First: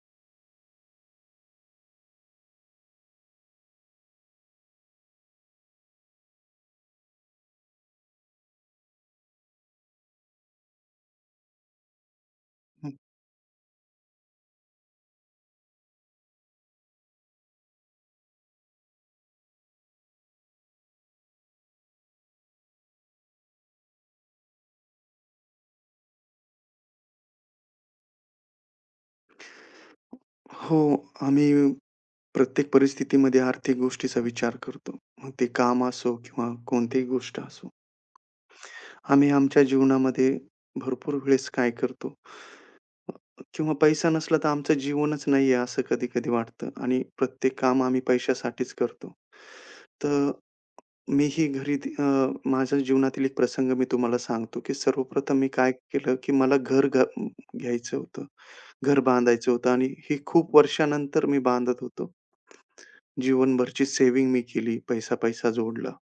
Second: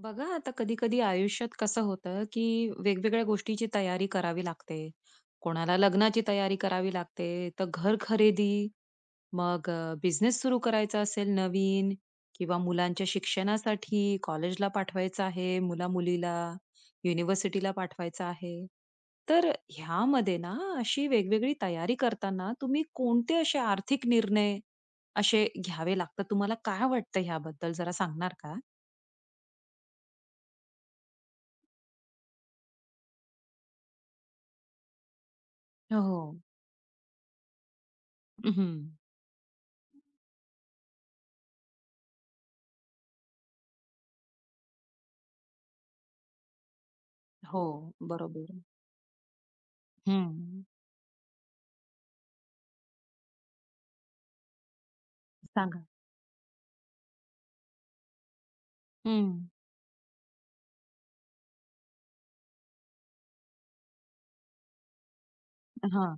बघा, आता कधी कधी आयुष्यात कसं होतं की वेगवेगळ्या गोष्टीची तयारी करावी लागते. कोणाला लग्नाची तयारी करावी लागते, तर घर खरेदी, मग बिझनेस सुरू करायचा असेल नवीन, किंवा मुलांच्या शिक्षणासाठी कॉलेजला पाठवायचं आहे, मुला-मुलीला युनिव्हर्सिटीला पाठवायचं आहे. तर ह्यामध्ये ना, अशी वेगवेगळी तयारी करताना तुम्ही कोणते असे आर्थिक निर्णय असे घ्यावे लागतात? तुम्हाला काय वाटतं ह्याबद्दल जरा सांगणार का? हो, आम्ही प्रत्येक परिस्थितीमध्ये आर्थिक गोष्टीचा विचार करतो. मग ते काम असो हो. किंवा कोणतीही गोष्ट असो. हं. आम्ही आमच्या जीवनामध्ये भरपूर वेळेस काय करतो किंवा पैसा नसला तर आमचं जीवनच नाहीये असं कधी-कधी वाटतं आणि प्रत्येक हो, काम आम्ही बरोबर. पैशासाठीच करतो. तर हं. मीही घरी, माझ्या जीवनातील एक प्रसंग मी तुम्हाला सांगतो, की सर्वप्रथम मी काय सांगा. केलं, की मला घर घ घ्यायचं होतं. घर हं. बांधायचं होतं आणि हे खूप वर्षानंतर मी बांधत होतो. जीवनभरची सेव्हिंग मी केली, पैसा-पैसा जोडला हां.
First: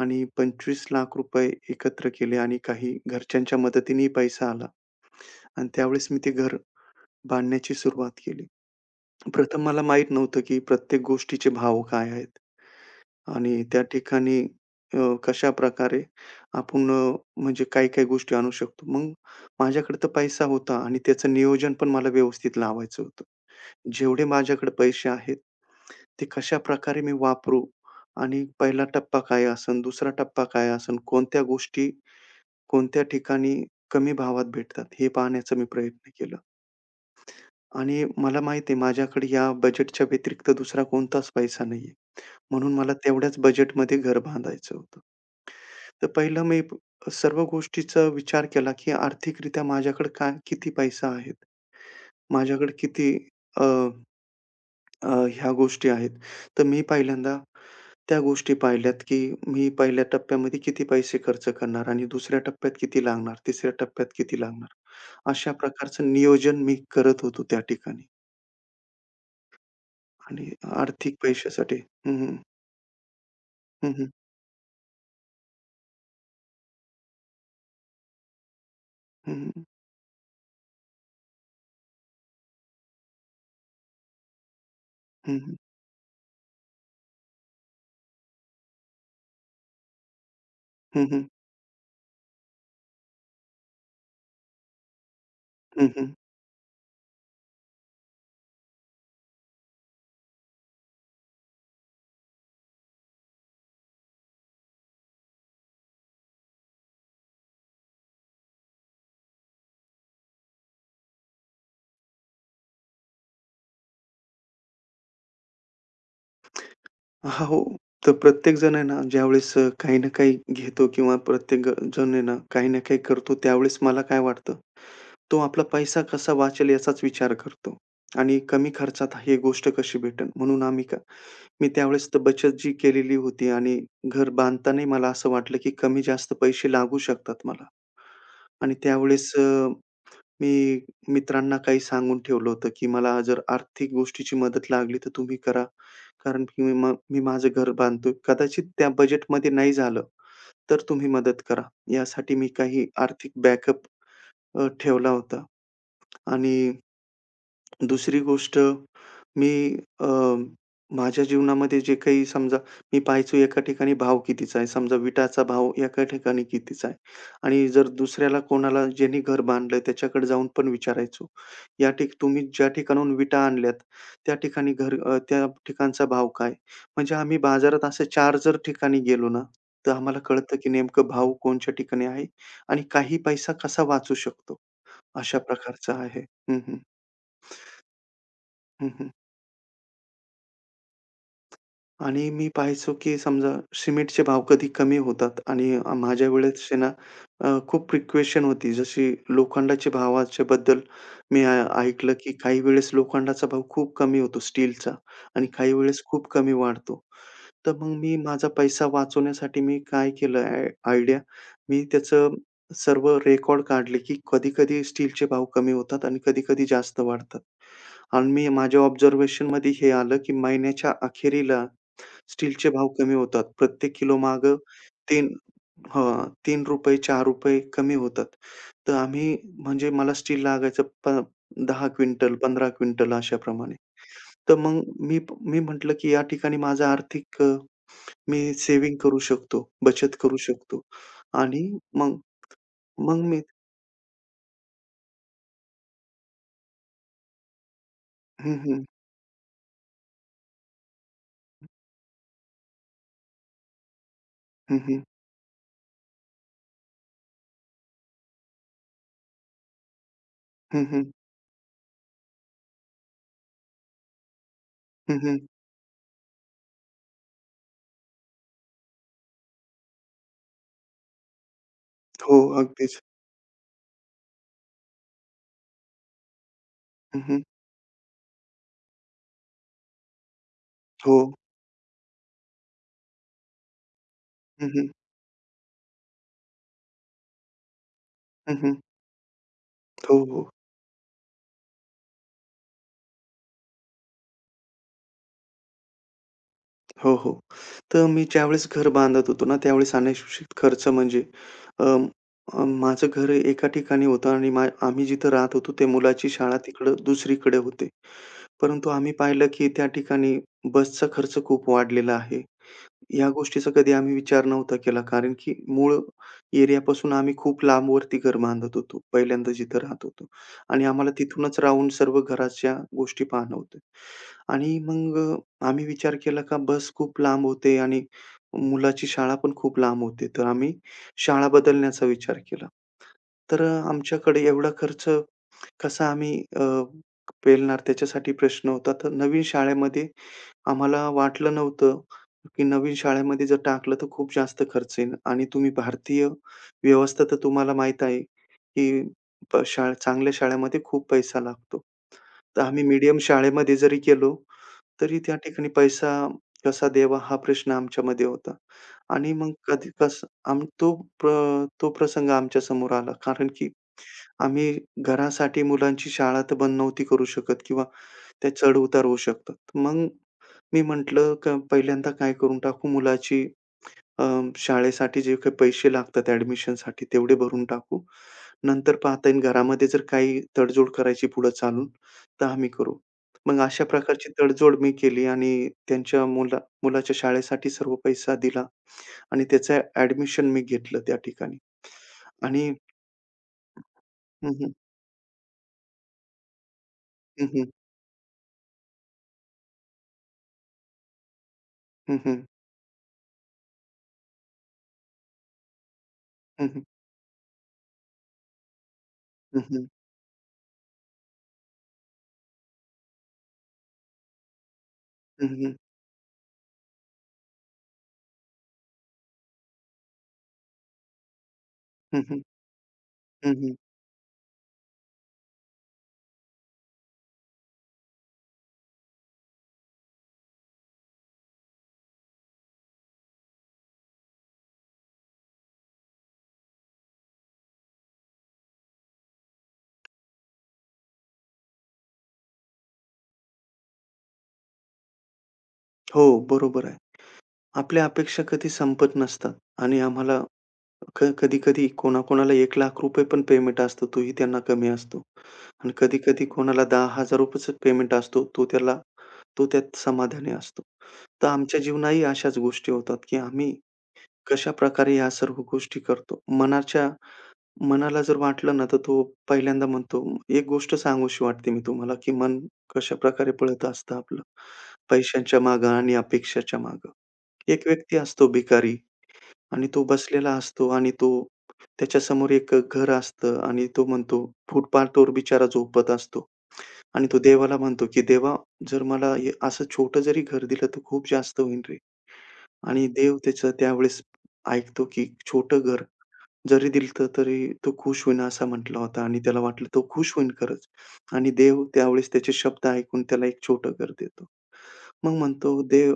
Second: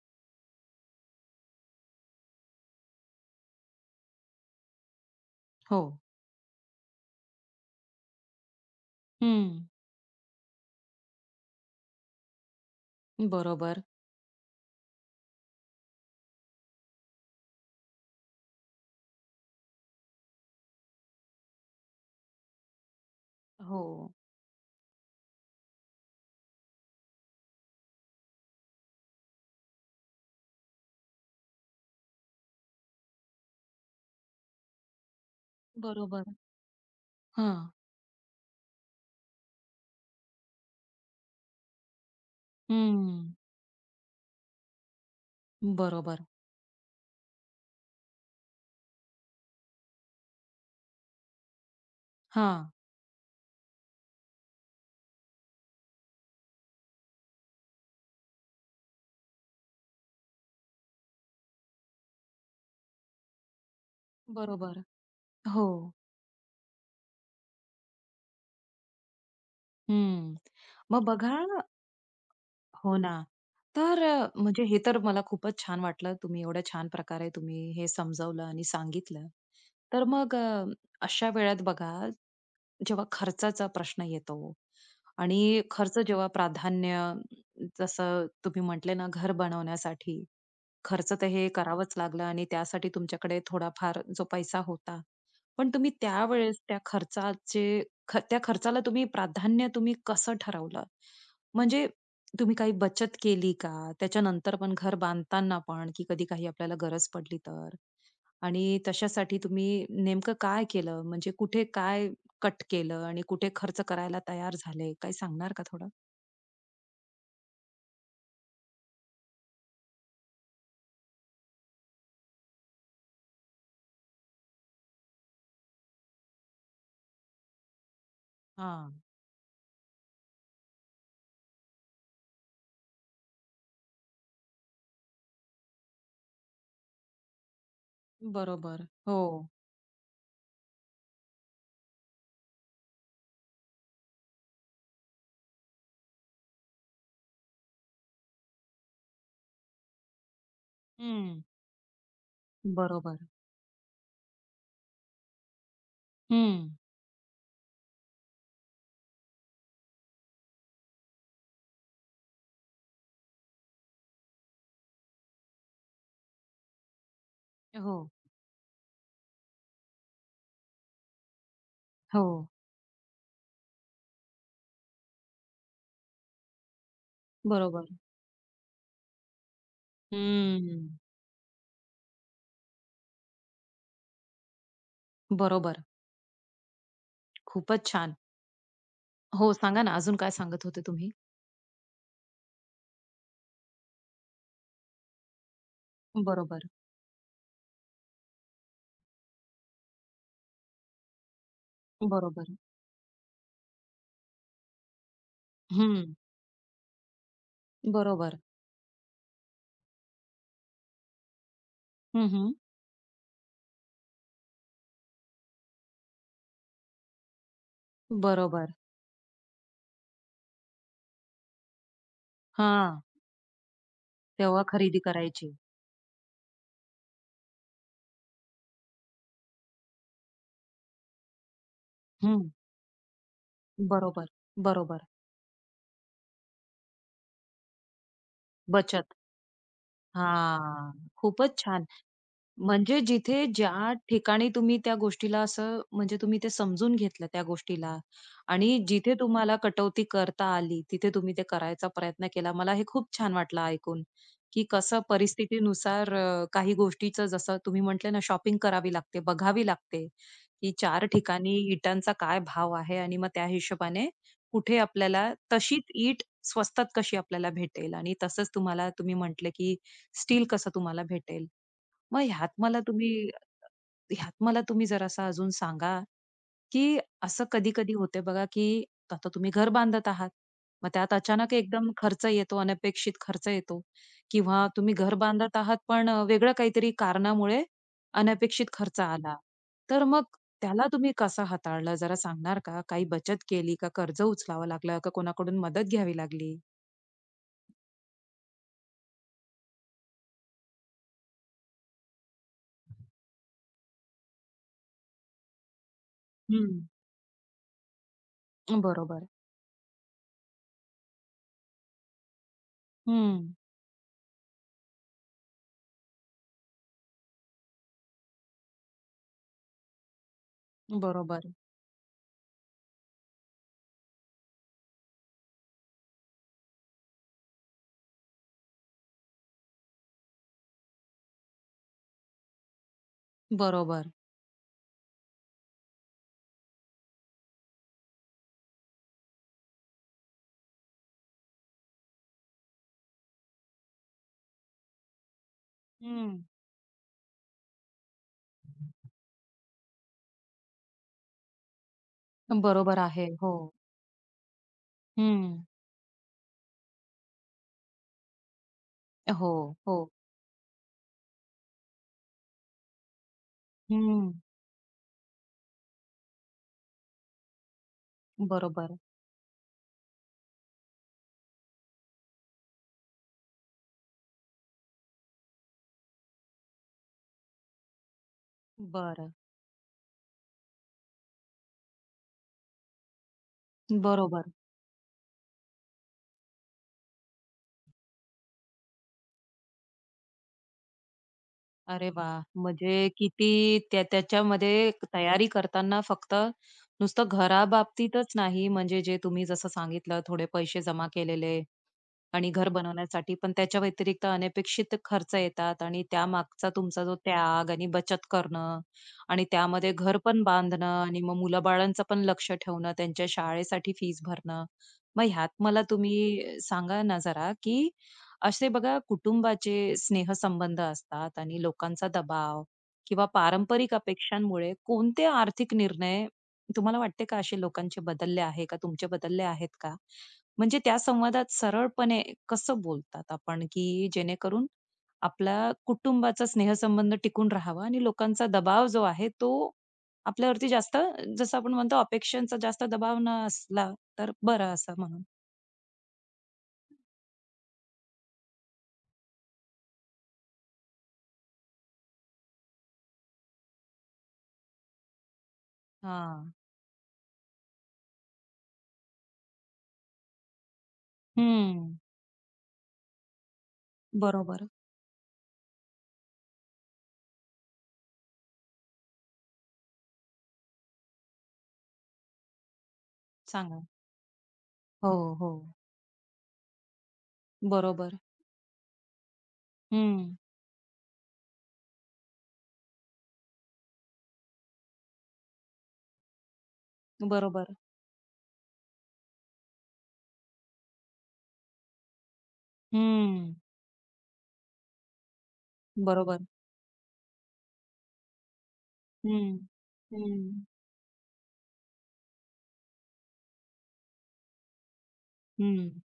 आणि ₹25,00,000 एकत्र केले आणि काही घरच्यांच्या मदतीनेही पैसा आला. आणि हो. त्यावेळेस मी ते घर बांधण्याची सुरुवात केली. हं. प्रथम मला माहीत नव्हतं, की प्रत्येक गोष्टीचे भाव काय आहेत? आणि त्या बरोबर. ठिकाणी अ, कशाप्रकारे आपण, म्हणजे काही-काही गोष्टी आणू शकतो. मग माझ्याकडे तर पैसा होता आणि त्याचं नियोजन पण मला व्यवस्थित लावायचं होतं. हो. जेवढे माझ्याकडे पैसे आहेत, ते कशाप्रकारे मी वापरू? आणि पहिला टप्पा काय असेल, दुसरा टप्पा काय असेल, कोणत्या गोष्टी कोणत्या ठिकाणी कमी भावात भेटतात, हे पाहण्याचा मी प्रयत्न बरोबर. केला. हां. आणि मला माहिती आहे माझ्याकडे या बजेटच्या व्यतिरिक्त दुसरा कोणताच पैसा नाहीये. म्हणून मला हं. तेवढ्याच बजेटमध्ये घर बांधायचं होतं. तर बरोबर. पहिलं सर्व गोष्टीचा विचार केला, की आर्थिकरित्या माझ्याकडे काय किती पैसा आहेत? हां. माझ्याकडे किती अ, ह्या गोष्टी आहेत. तर मी पहिल्यांदा त्या गोष्टी पाहिल्यात, की मी पहिल्या टप्प्यामध्ये किती पैसे खर्च करणार आणि दुसऱ्या टप्प्यात किती लागणार, तिसऱ्या टप्प्यात किती लागणार. बरोबर. अशा हो. प्रकारचं नियोजन मी करत होतो त्या ठिकाणी हं. आणि मग आर्थिक बघा. पैशासाठी. हं, हं. हो ना. हं, तर हं. म्हणजे हे तर मला खूपच छान वाटलं. तुम्ही एवढ्या छान प्रकारे तुम्ही हे समजावलं आणि सांगितलं. हं, हं. तर मग अशा वेळात बघा, जेव्हा खर्चाचा प्रश्न येतो हं, आणि हं. खर्च जेव्हा प्राधान्य, जसं तुम्ही म्हटले ना, घर बनवण्यासाठी हं, खर्च हं. तर हे करावंच लागलं आणि त्यासाठी तुमच्याकडे थोडाफार जो पैसा होता. पण तुम्ही त्यावेळेस त्या खर्चाचे त्या खर्चाला तुम्ही प्राधान्य तुम्ही कसं ठरवलं? म्हणजे तुम्ही काही बचत केली का? त्याच्यानंतर पण घर बांधताना पण, की कधी काही आपल्याला गरज पडली तर? आणि तशासाठी तुम्ही नेमकं काय केलं? म्हणजे कुठे काय कट केलं आणि कुठे खर्च करायला तयार झाले? काही सांगणार का थोडं? हो. तर प्रत्येक जण आहे ना, ज्यावेळेस काही ना काही घेतो किंवा जण आहे ना, काही ना काही करतो त्यावेळेस मला काय वाटतं, तो आपला पैसा कसा वाचेल याचाच विचार करतो आणि कमी हां, खर्चात ही गोष्ट कशी भेटेल? म्हणून आम्ही का मी त्यावेळेस तर बचत जी केलेली होती आणि घर बांधतानाही मला असं वाटलं, की कमी-जास्त पैसे लागू शकतात मला. आणि बरोबर. हो. त्यावेळेस मी मित्रांना काही सांगून ठेवलं होतं, की मला जर आर्थिक गोष्टीची मदत लागली तर तुम्ही करा. कारण की मी माझं घर बांधतोय. कदाचित त्या बजेटमध्ये नाही झालं, तर तुम्ही हं. मदत करा. यासाठी मी काही बरोबर. आर्थिक बॅकअप ठेवला होता हं. आणि दुसरी गोष्ट मी, अ, माझ्या जीवनामध्ये जे काही समजा मी पाहायचो एका ठिकाणी भाव कितीचा आहे. समजा विटाचा भाव एका ठिकाणी कितीचा आहे आणि जर हो. दुसऱ्याला कोणाला ज्यांनी घर बांधलंय त्याच्याकडे जाऊन पण विचारायचो. या ठिक हो, तुम्ही ज्या ठिकाणाहून विटा आणल्यात, त्या ठिकाणी त्या ठिकाणचा भाव काय? म्हणजे आम्ही बाजारात बरोबर. असे 4 जर ठिकाणी गेलो ना, तर आम्हाला कळतं की हम्म. नेमकं भाव कोणच्या ठिकाणी आहे आणि काही पैसा कसा वाचू शकतो, अशा बरोबर. प्रकारचं आहे. हं, हं. खूपच छान. हं, हं. हो, सांगा ना अजून काय सांगत होते तुम्ही? आणि मी पाहायचो, की समजा सिमेंटचे भाव कधी कमी होतात आणि, माझ्या बरोबर, वेळेस आहे ना, खूप फ्रिक्वेशन होती. जशी लोखंडाच्या भावाच्या बद्दल मी, ऐकलं, की बरोबर. काही वेळेस लोखंडाचा भाव खूप कमी होतो स्टीलचा आणि काही वेळेस हं, खूप कमी वाढतो. तर मग मी बरोबर. माझा पैसा वाचवण्यासाठी मी काय केलं आयडिया, मी हं, त्याचं हं. सर्व रेकॉर्ड काढले, की कधी-कधी स्टीलचे भाव कमी होतात आणि कधी-कधी जास्त वाढतात. आणि मी बरोबर. माझ्या ऑब्झर्वेशनमध्ये हे आलं, की महिन्याच्या अखेरीला स्टीलचे भाव हां, कमी होतात. प्रत्येक किलोमागे तेव्हा खरेदी 3 करायची. हां, ₹3 ₹4 कमी होतात. तर आम्ही म्हणजे मला स्टील लागायचं प 10 क्विंटल, हं, 15 क्विंटल अशाप्रमाणे. बरोबर, तर मग बरोबर. मी मी म्हटलं, की या ठिकाणी माझं मी सेव्हिंग बचत. करू शकतो, बचत करू शकतो. हां, खूपच आणि छान. मग म्हणजे मग मी. जिथे ज्या ठिकाणी तुम्ही त्या गोष्टीला असं, म्हणजे तुम्ही ते समजून घेतलं त्या गोष्टीला हं, आणि हं. जिथे तुम्हाला कटौती करता आली, तिथे तुम्ही ते करायचा प्रयत्न केला. मला हे खूप छान वाटलं ऐकून, की हं, कसं हं. परिस्थितीनुसार काही गोष्टीचं जसं तुम्ही म्हटले ना, शॉपिंग करावी लागते, बघावी लागते, की हं, 4 हं. ठिकाणी इटांचा काय भाव आहे आणि मग त्या हिशोबाने कुठे हं, आपल्याला हं. तशीच ईट स्वस्तात कशी आपल्याला भेटेल, आणि तसंच तुम्हाला तुम्ही म्हटले, की स्टील कसं तुम्हाला भेटेल. मग हो, ह्यात मला अगदीच. तुम्ही ह्यात मला तुम्ही जरासा अजून सांगा, की हं, हं. असं कधी-कधी होते बघा, की आता तुम्ही घर बांधत आहात. मग त्यात हो. अचानक एकदम खर्च येतो, अनपेक्षित खर्च येतो, किंवा हं, हं. तुम्ही घर बांधत आहात, पण वेगळं काहीतरी कारणामुळे हं, अनपेक्षित हं. खर्च आला. तर हो, मग हो. त्याला तुम्ही कसं हाताळलं जरा सांगणार का? काही बचत केली का? कर्ज उचलावं लागलं का? कोणाकडून मदत घ्यावी लागली? हो, हो. तर मी ज्यावेळेस घर बांधत होतो ना, त्यावेळेस अनपेक्षित खर्च म्हणजे, अं, माझं घर एका ठिकाणी होतं आणि आम्ही जिथं राहत होतो, ते मुलाची शाळा हं. तिकडं दुसरीकडे होते. परंतु आम्ही बरोबर. पाहिलं, की त्या ठिकाणी बसचा खर्च खूप वाढलेला आहे. या हं. गोष्टीचा कधी आम्ही विचार नव्हता केला. कारण की मूळ एरियापासून आम्ही खूप लांबवरती घर बांधत होतो. पहिल्यांदा जिथं राहत होतो आणि आम्हाला बरोबर. तिथूनच राहून सर्व घराच्या गोष्टी पाहणं होतं. आणि मग, आम्ही विचार केला का बस खूप लांब होते आणि मुलाची शाळा पण खूप लांब होते. तर आम्ही शाळा बदलण्याचा विचार केला. तर, बरोबर. आमच्याकडे एवढा खर्च कसं आम्ही अ, पेलणार त्याच्यासाठी प्रश्न होता. तर नवीन शाळेमध्ये आम्हाला वाटलं नव्हतं, की नवीन शाळेमध्ये जर टाकलं तर खूप जास्त खर्च येईल आणि तुम्ही भारतीय हं. व्यवस्था तर तुम्हाला माहीत आहे, की शाळा चांगल्या शाळेमध्ये खूप पैसा लागतो. तर आम्ही बरोबर मीडियम आहे. हो. शाळेमध्ये जरी गेलो, तरी त्या हं. ठिकाणी पैसा कसा द्यावा हा प्रश्न आमच्यामध्ये होता आणि मग हो, कधी हो. कसं आम्ही प्र तो प्रसंग आमच्यासमोर आला कारण की हं. आम्ही घरासाठी मुलांची शाळा तर बंद नव्हती करू शकत किंवा ते बरोबर. चढ-उतार होऊ शकतात. मग मी म्हटलं, पहिल्यांदा काय करून टाकू मुलाची, अ, शाळेसाठी जे काही पैसे लागतात ॲडमिशनसाठी तेवढे भरून टाकू. नंतर पाहता बरं. येईल घरामध्ये जर काही तडजोड करायची पुढे चालून, तर आम्ही करू." मग अशा प्रकारची बरोबर. तडजोड मी केली आणि त्यांच्या मुलाच्या शाळेसाठी सर्व पैसा दिला आणि त्याचं ॲडमिशन मी घेतलं त्या ठिकाणी. अरे वाह! आणि म्हणजे किती त्या हं, हं. त्याच्यामध्ये तयारी करताना फक्त नुसतं हं, हं. घराबाबतीतच नाही, म्हणजे जे तुम्ही जसं सांगितलं थोडे पैसे जमा केलेले हं, हं. आणि घर बनवण्यासाठी. पण त्याच्या व्यतिरिक्त अनपेक्षित खर्च येतात आणि हं, त्यामागचा हं. तुमचा जो त्याग आणि बचत करणं, आणि त्यामध्ये घर पण बांधणं आणि मग मुलाबाळांचं पण लक्ष ठेवणं, त्यांच्या शाळेसाठी फीस भरणं. मग हं, ह्यात हं. मला तुम्ही सांगा ना जरा, की असे बघा कुटुंबाचे स्नेहसंबंध असतात आणि लोकांचा हं, हं. दबाव किंवा हं, हं. पारंपरिक अपेक्षांमुळे कोणते आर्थिक निर्णय तुम्हाला वाटते का असे लोकांचे बदलले आहे का? तुमचे बदलले आहेत का? म्हणजे त्या संवादात सरळपणे कसं बोलतात आपण, की जेणेकरून आपला कुटुंबाचा स्नेहसंबंध टिकून राहावा आणि लोकांचा दबाव जो आहे तो आपल्यावरती जास्त, जसं आपण म्हणतो अपेक्षांचा जास्त दबाव न असला तर बरं, असं म्हणून. हो, बरोबर आहे. आपल्या अपेक्षा कधी संपत नसतात आणि आम्हाला कधी-कधी कोणाकोणाला ₹1,00,000 पण पेमेंट असतो, तोही त्यांना कमी असतो. आणि कधी-कधी हां. कोणाला ₹10,000 पेमेंट असतो, तो त्यात समाधानी असतो. तर आमच्या हं. जीवनातही अशाच गोष्टी होतात, की आम्ही बरोबर. कशाप्रकारे ह्या सर्व गोष्टी करतो. मनाला जर वाटलं ना, तर तो पहिल्यांदा म्हणतो, एक गोष्ट सांगूशी वाटते मी तुम्हाला, की मन कशाप्रकारे सांगा. पळत असतं आपलं, हो, हो. पैशांच्या मागं आणि अपेक्षाच्या मागं. एक व्यक्ती बरोबर. असतो भिकारी आणि तो हं. बसलेला असतो आणि तो त्याच्यासमोर एक घर असतं आणि तो म्हणतो फुटपाथवर बिचारा झोपत असतो आणि तो बरोबर. देवाला म्हणतो, की "देवा, जर मला हे असं छोटं जरी घर दिलं, तर खूप जास्त होईल रे." आणि देव हं. त्याचं त्यावेळेस ऐकतो, की छोटं घर बरोबर. जरी दिलं तरी तो खुश होईन असा म्हटला होता आणि हं. त्याला वाटलं तो खुश हं. होईन खरंच आणि देव त्यावेळेस त्याचे शब्द ऐकून त्याला एक छोटं घर देतो. मग म्हणतो हं. देव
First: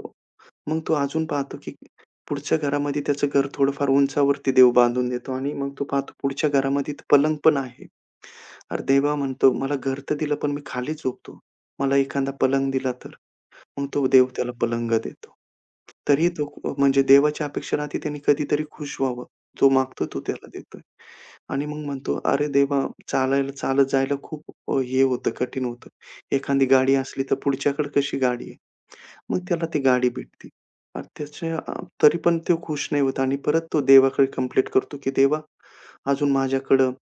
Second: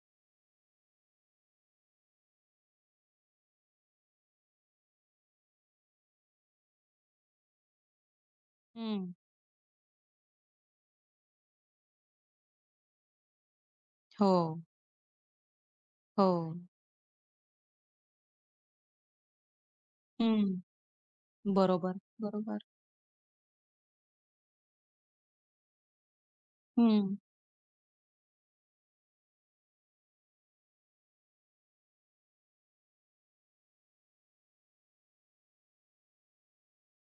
मग तो अजून पाहतो, की पुढच्या घरामध्ये त्याचं घर थोडंफार उंचावरती देव बांधून देतो आणि मग तो पाहतो पुढच्या घरामध्ये तर पलंग पण आहे. अरे हं. देवा म्हणतो, "मला घर तर दिलं पण मी खाली झोपतो. मला एखादा पलंग दिला तर?" मग तो देव त्याला हो, पलंग देतो. तरी हो. तो म्हणजे देवाच्या अपेक्षेला की त्यांनी कधीतरी खुश व्हावं. जो मागतो तो त्याला हं. देतोय. आणि मग बरोबर, म्हणतो, "अरे बरोबर. देवा, चालायला चालत जायला खूप, हे होतं, कठीण होतं. एखादी गाडी हं. असली तर पुढच्याकडे कशी गाडी आहे?" मग त्याला ती गाडी भेटते. आणि तरी पण तो खुश नाही होत आणि परत तो देवाकडे कंप्लीट करतो, की "देवा, अजून माझ्याकडं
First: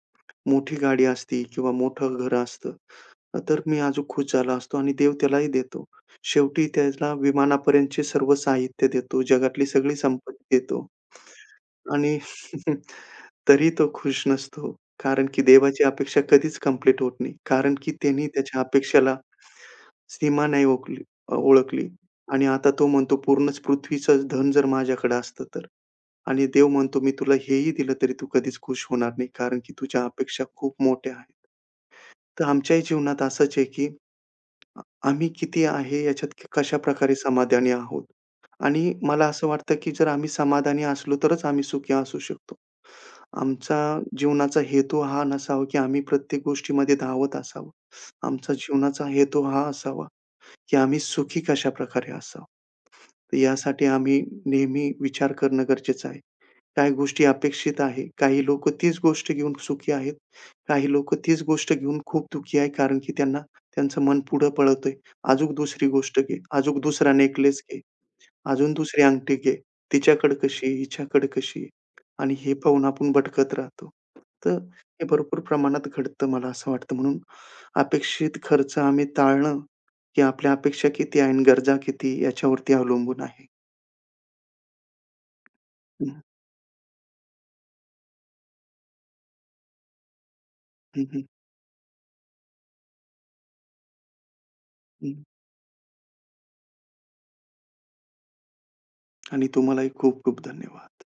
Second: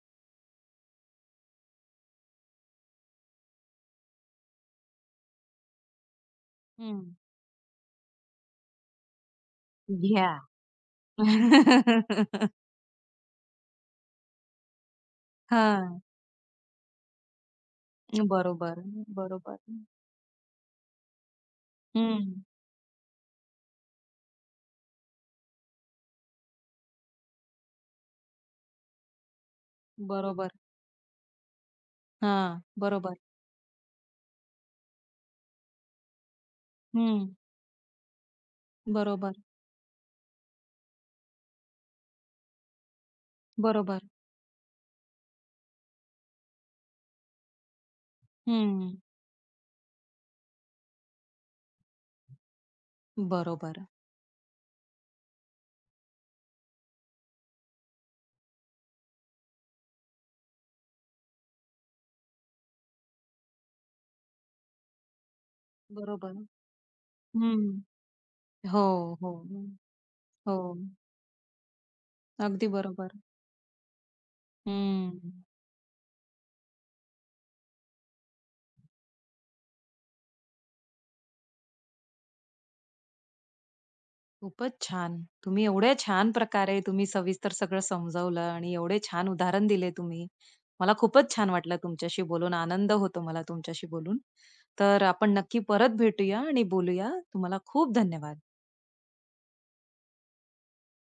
मोठी गाडी असती किंवा मोठं घर असतं, तर मी अजून खुश झाला असतो आणि देव त्यालाही देतो. शेवटी हं. त्याला विमानापर्यंतचे सर्व साहित्य देतो, जगातली सगळी घ्या. संपत्ती देतो आणि तरी तो खुश नसतो. कारण की देवाची हां. अपेक्षा कधीच कंप्लीट होत नाही. कारण की त्यांनी त्याच्या बरोबर, अपेक्षेला बरोबर. सीमा नाही ओळखली हं. आणि आता तो म्हणतो पूर्णच पृथ्वीचं धन जर माझ्याकडे असतं तर आणि देव म्हणतो मी तुला हेही दिलं तरी तू कधीच खुश होणार नाही कारण की तुझ्या अपेक्षा बरोबर. खूप मोठ्या आहेत. तर हां. आमच्याही बरोबर. जीवनात असंच आहे की आम्ही किती आहे याच्यात कशाप्रकारे हं. समाधानी आहोत आणि मला बरोबर, असं वाटतं, की जर आम्ही समाधानी असलो तरच आम्ही सुखी असू शकतो. आमचा बरोबर. जीवनाचा हेतू हा नसावा, की आम्ही प्रत्येक गोष्टीमध्ये धावत असावं. आमचा हं. जीवनाचा हेतू हा असावा, की आम्ही सुखी कशाप्रकारे असावं. तर बरोबर, यासाठी आम्ही नेहमी विचार करणं गरजेचं आहे. काही गोष्टी अपेक्षित आहे. काही लोकं तीच गोष्ट घेऊन सुखी आहेत. काही लोकं तीच गोष्ट घेऊन खूप दुःखी आहे, कारण की त्यांना त्यांचं मन पुढं पळतंय. अजून दुसरी गोष्ट बरोबर. घे, अजून दुसरा नेकलेस घे, हं. अजून हो, दुसरी हो, अंगठी घे. तिच्याकडे हो. कशी आहे, हिच्याकडे कशी आहे? आणि हे अगदी पाहून आपण बरोबर. भटकत राहतो. तर हे हं. भरपूर प्रमाणात घडतं मला असं वाटतं. म्हणून अपेक्षित खर्च आम्ही टाळणं, की आपल्या अपेक्षा किती आहे आणि गरजा किती याच्यावरती अवलंबून आहे. खूपच छान. तुम्ही एवढ्या हं, छान प्रकारे तुम्ही सविस्तर सगळं समजावलं आणि एवढे छान उदाहरण दिले तुम्ही. मला हं, हं, खूपच छान वाटलं तुमच्याशी बोलून. आनंद होतो मला तुमच्याशी बोलून. तर हं. आपण नक्की परत भेटूया आणि बोलूया. तुम्हाला खूप धन्यवाद. आणि तुम्हालाही खूप खूप धन्यवाद.